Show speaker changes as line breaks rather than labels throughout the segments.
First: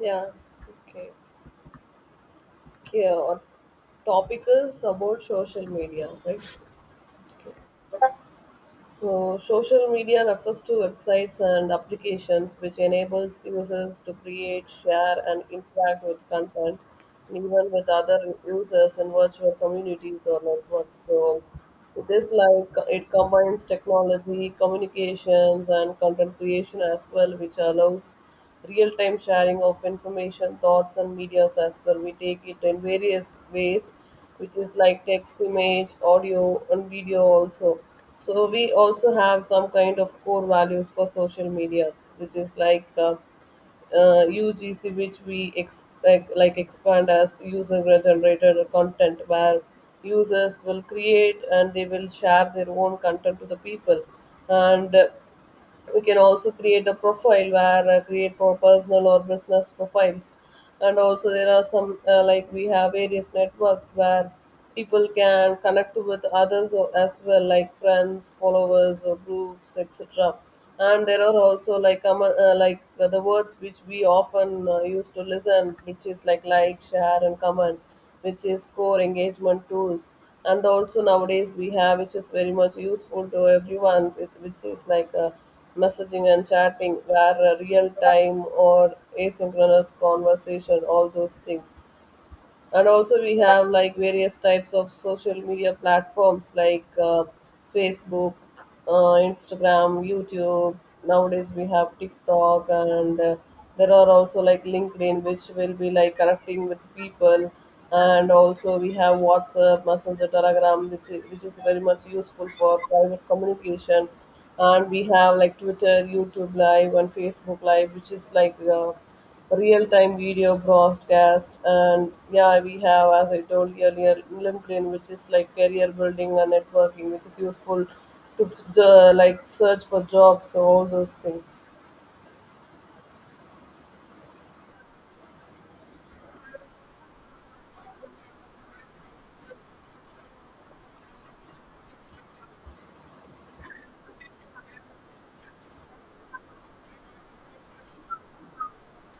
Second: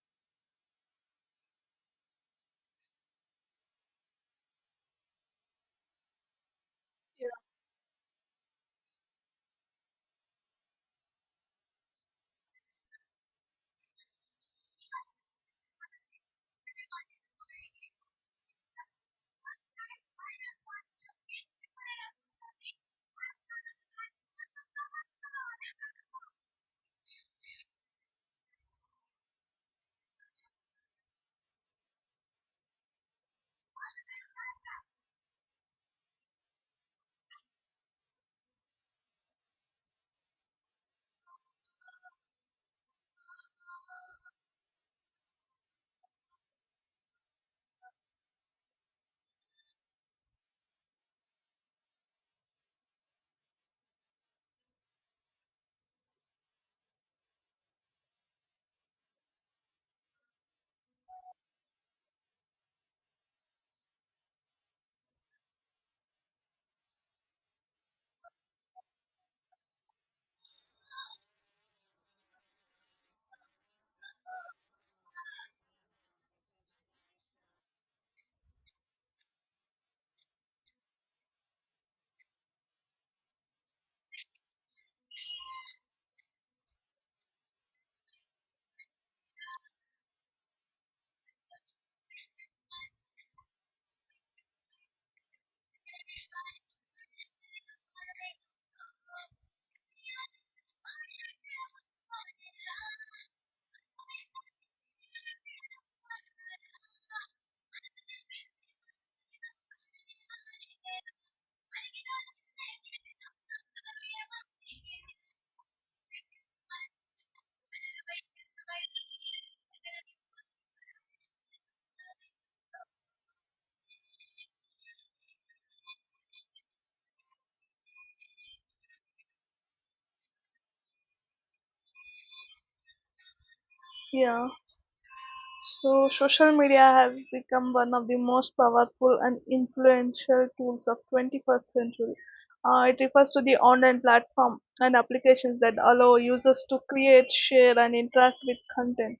Yeah. Okay. Okay. Our topic is about social media, right? Okay. So, social media refers to websites and applications which enables users to create, share, and interact with content, and even with other users in virtual communities or networks. So, this like it combines technology communications and content creation as well, which allows real-time sharing of information thoughts and medias as well, we take it in various ways which is like text image audio and video also. So we also have some kind of core values for social medias which is like UGC, which we expect like expand as user generated content, where users will create and they will share their own content to the people. And we can also create a profile where create for personal or business profiles. And also there are some like we have various networks where people can connect with others as well like friends followers or groups etc. And there are also like the words which we often use to listen which is like share and comment, which is core engagement tools. And also nowadays we have which is very much useful to everyone which is like a messaging and chatting were real time or asynchronous conversation, all those things. And also we have like various types of social media platforms like Facebook, Instagram, YouTube. Nowadays we have TikTok and there are also like LinkedIn which will be like connecting with people. And also we have WhatsApp, Messenger, Telegram, which is very much useful for private communication. And we have like Twitter, YouTube Live, and Facebook Live, which is like real time video broadcast. And yeah, we have, as I told earlier, LinkedIn, which is like career building and networking which is useful to like search for jobs, so all those things.
Yeah. So social media has become one of the most powerful and influential tools of 21st century. It refers to the online platform and applications that allow users to create, share, and interact with content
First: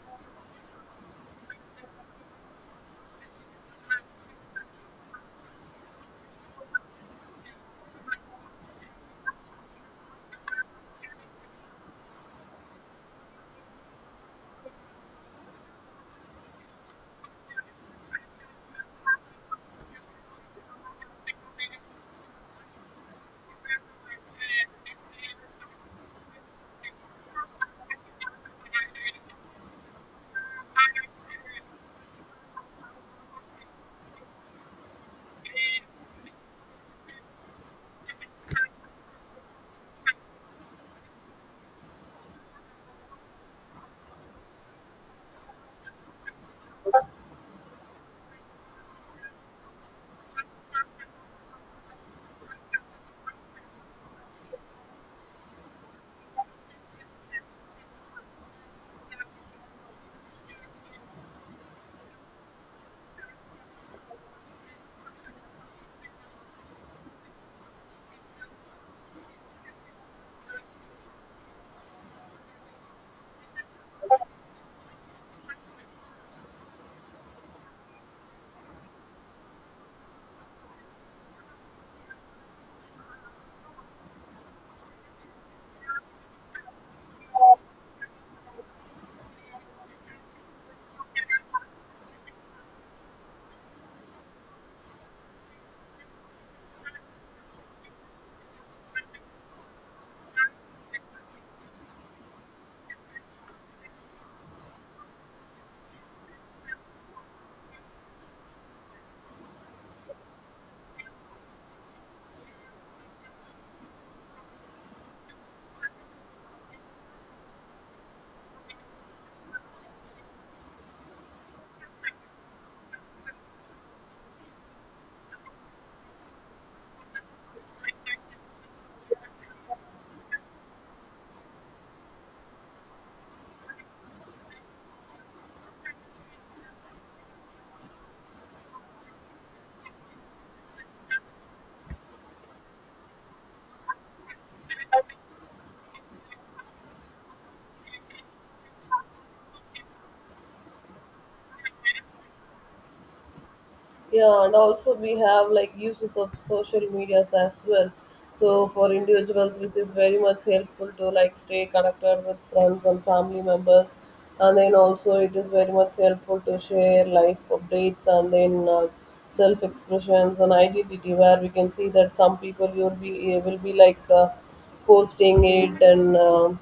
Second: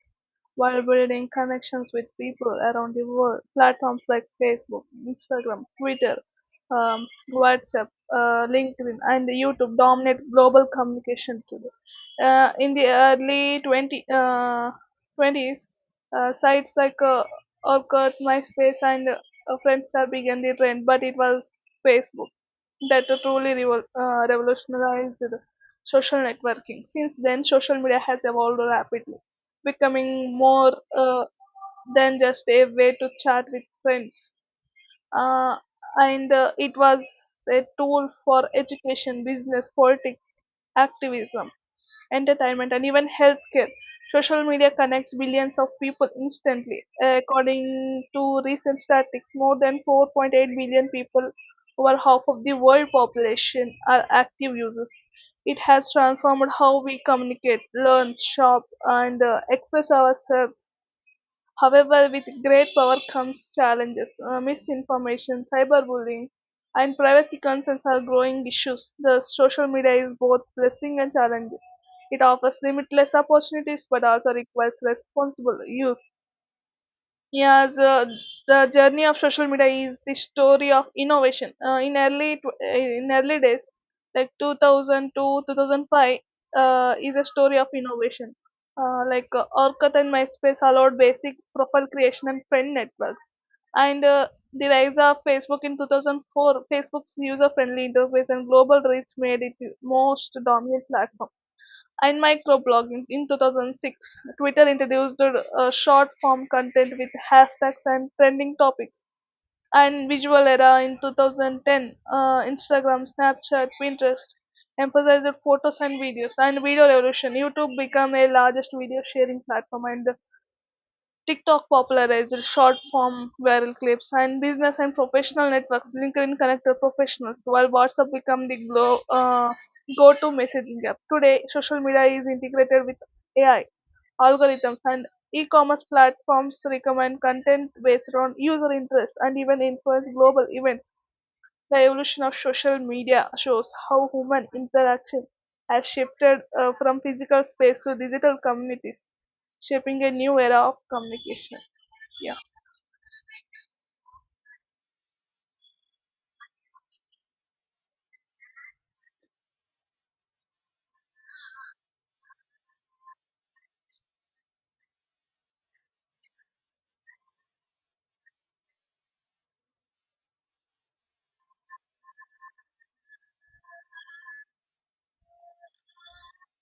while building connections with people around the world. Platforms like Facebook, Instagram, Twitter, um, WhatsApp, LinkedIn, and YouTube dominate global communication today. In the early 20, 20s, sites like Orkut, MySpace, and Friendster began the trend, but it was Facebook that truly revolutionized social networking. Since then, social media has evolved rapidly becoming more than just a way to chat with friends. Uh, and it was a tool for education, business, politics, activism, entertainment, and even healthcare. Social media connects billions of people instantly. According to recent statistics, more than 4.8 billion people, over half of the world population, are active users. It has transformed how we communicate, learn, shop, and express ourselves. However, with great power comes challenges. Misinformation, cyberbullying, and privacy concerns are growing issues. The social media is both blessing and challenge. It offers limitless opportunities but also requires responsible use. Yeah, so the journey of social media is the story of innovation. In early days, like 2002, 2005, is a story of innovation. Orkut and MySpace allowed basic profile creation and friend networks, and the rise of Facebook in 2004, Facebook's user-friendly interface and global reach made it the most dominant platform. In microblogging in 2006, Twitter introduced short form content with hashtags and trending topics. And visual era in 2010, Instagram, Snapchat, Pinterest emphasized photos and videos. And video revolution, YouTube became a largest video sharing platform. And TikTok popularized short-form viral clips, and business and professional networks LinkedIn connected professionals, while WhatsApp became the go-to messaging app. Today, social media is integrated with AI algorithms, and e-commerce platforms recommend content based on user interest and even influence global events. The evolution of social media shows how human interaction has shifted from physical space to digital communities shaping a new era of communication. Yeah.
Yeah, and also we have like uses of social medias as well. So for individuals, which is very much helpful to like stay connected with friends and family members, and then also it is very much helpful to share life updates, and then self expressions and identity, where we can see that some people you'll be will be like posting it and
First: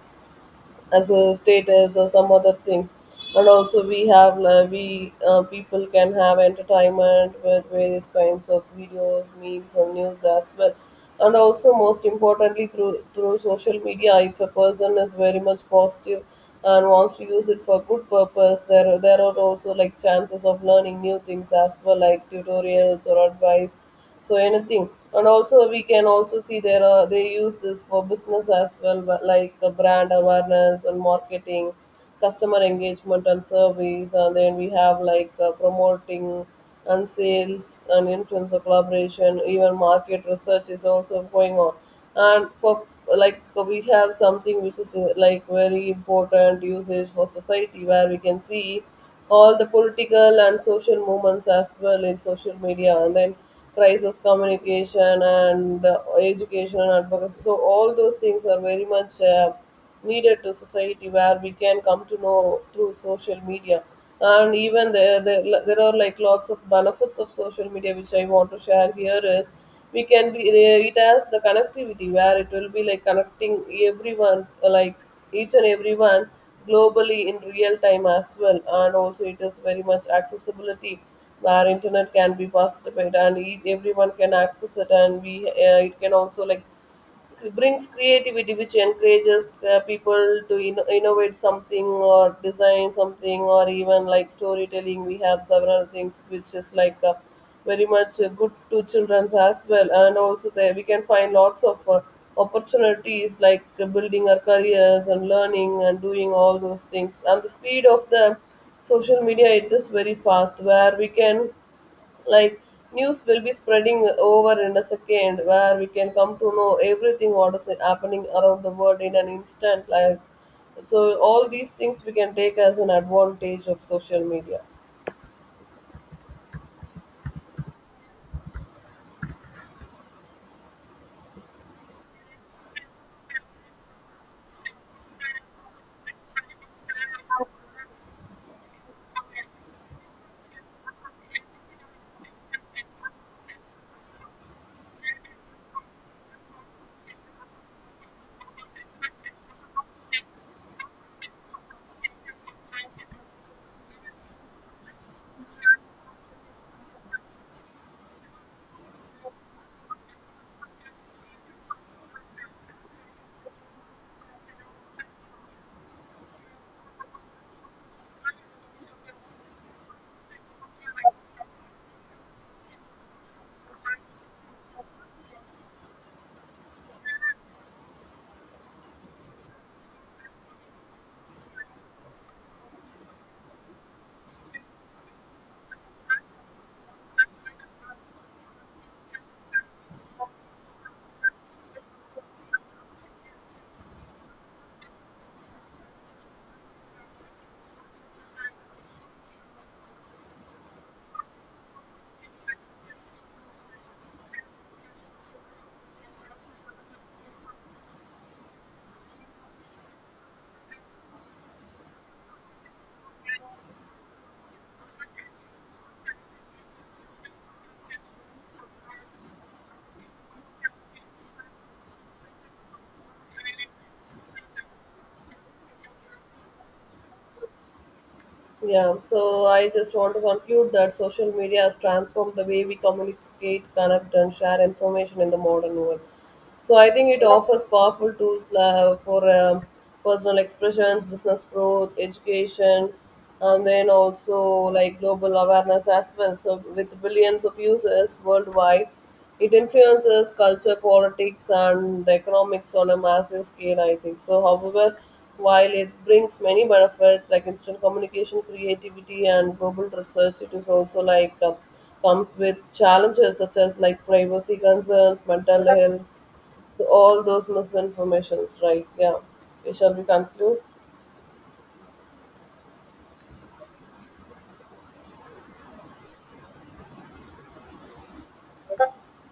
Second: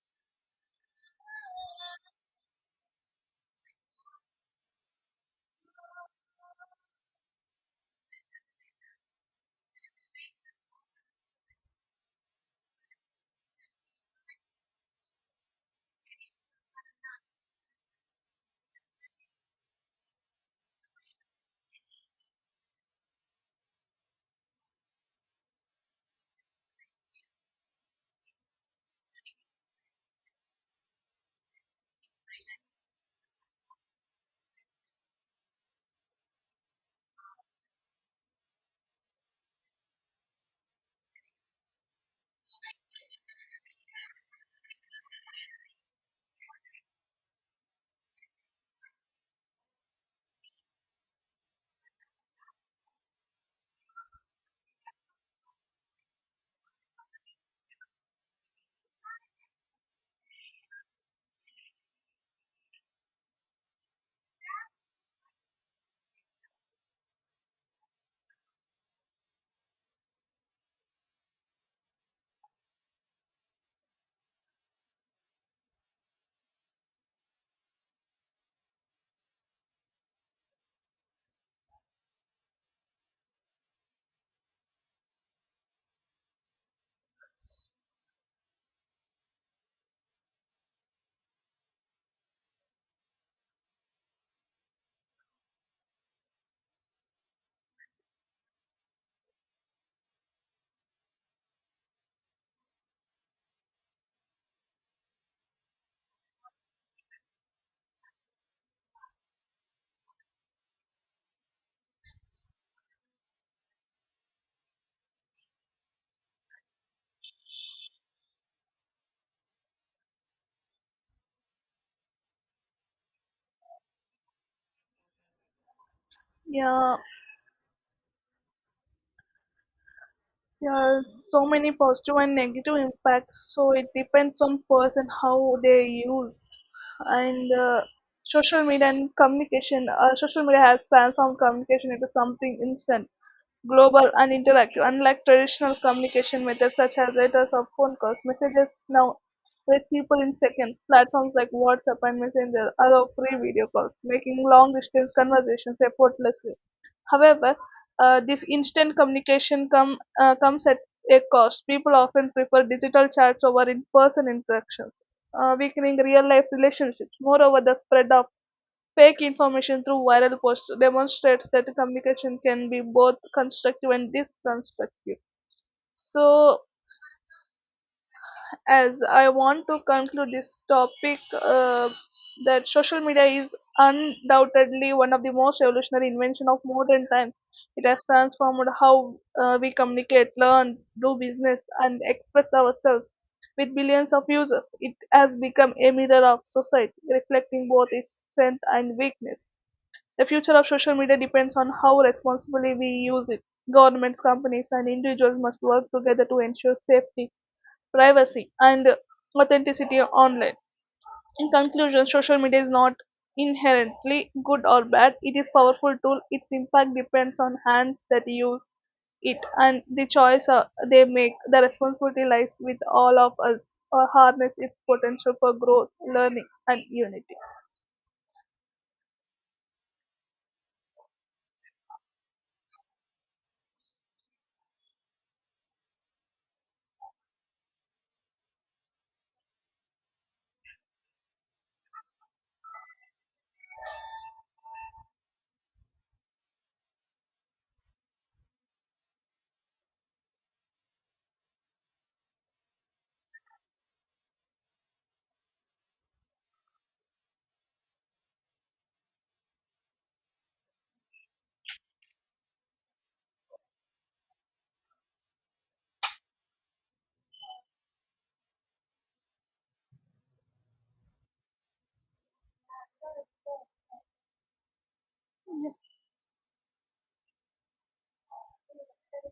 as a status or some other things. And also we have we people can have entertainment with various kinds of videos memes and news as well. And also most importantly through social media, if a person is very much positive and wants to use it for good purpose, there are also like chances of learning new things as well like tutorials or advice, so anything. And also we can also see there are they use this for business as well but like brand awareness and marketing, customer engagement and service, and then we have like promoting and sales and influencer collaboration, even market research is also going on. And for like we have something which is like very important usage for society where we can see all the political and social movements as well in social media, and then crisis communication and education and advocacy, so all those things are very much needed to society, where we can come to know through social media. And even there are like lots of benefits of social media which I want to share here is we can be it has the connectivity where it will be like connecting everyone, like each and everyone, globally in real time as well. And also it is very much accessibility where internet can be participated and everyone can access it, and we it can also like it brings creativity which encourages people to innovate something or design something, or even like storytelling. We have several things which is like very much good to children's as well, and also there we can find lots of opportunities like building our careers and learning and doing all those things. And the speed of the social media, it is very fast, where we can, like, news will be spreading over in a second, where we can come to know everything what is happening around the world in an instant like, so all these things we can take as an advantage of social media.
Yeah, there are so many positive and negative impacts, so it depends on person how they use. And social media and communication, social media has transformed communication into something instant, global, and interactive. Unlike traditional communication methods such as letters or phone calls, messages now reach people in seconds. Platforms like WhatsApp and Messenger allow free video calls, making long distance conversations effortless. However, this instant comes at a cost. People often prefer digital chats over in person interactions, weakening real life relationships. Moreover, the spread of fake information through viral posts demonstrates that communication can be both constructive and destructive. So, as I want to conclude this topic, that social media is undoubtedly one of the most revolutionary invention of modern times. It has transformed how we communicate, learn, do business, and express ourselves. With billions of users, it has become a mirror of society, reflecting both its strength and weakness. The future of social media depends on how responsibly we use it. Governments, companies, and individuals must work together to ensure safety, privacy, and authenticity online. In conclusion, social media is not inherently good or bad. It is powerful tool. Its impact depends on hands that use it and the choice they make. The responsibility lies with all of us to harness its potential for growth, learning, and unity.
Yeah, so I just want to conclude that social media has transformed the way we communicate, connect, and share information in the modern world. So I think it offers powerful tools for personal expressions, business growth, education, and then also like global awareness as well. So with billions of users worldwide, it influences culture, politics, and economics on a massive scale, I think. So, however, while it brings many benefits like instant communication, creativity, and global research, it is also like comes with challenges such as like privacy concerns, mental health, so all those misinformations, right? Yeah. Okay, shall we conclude?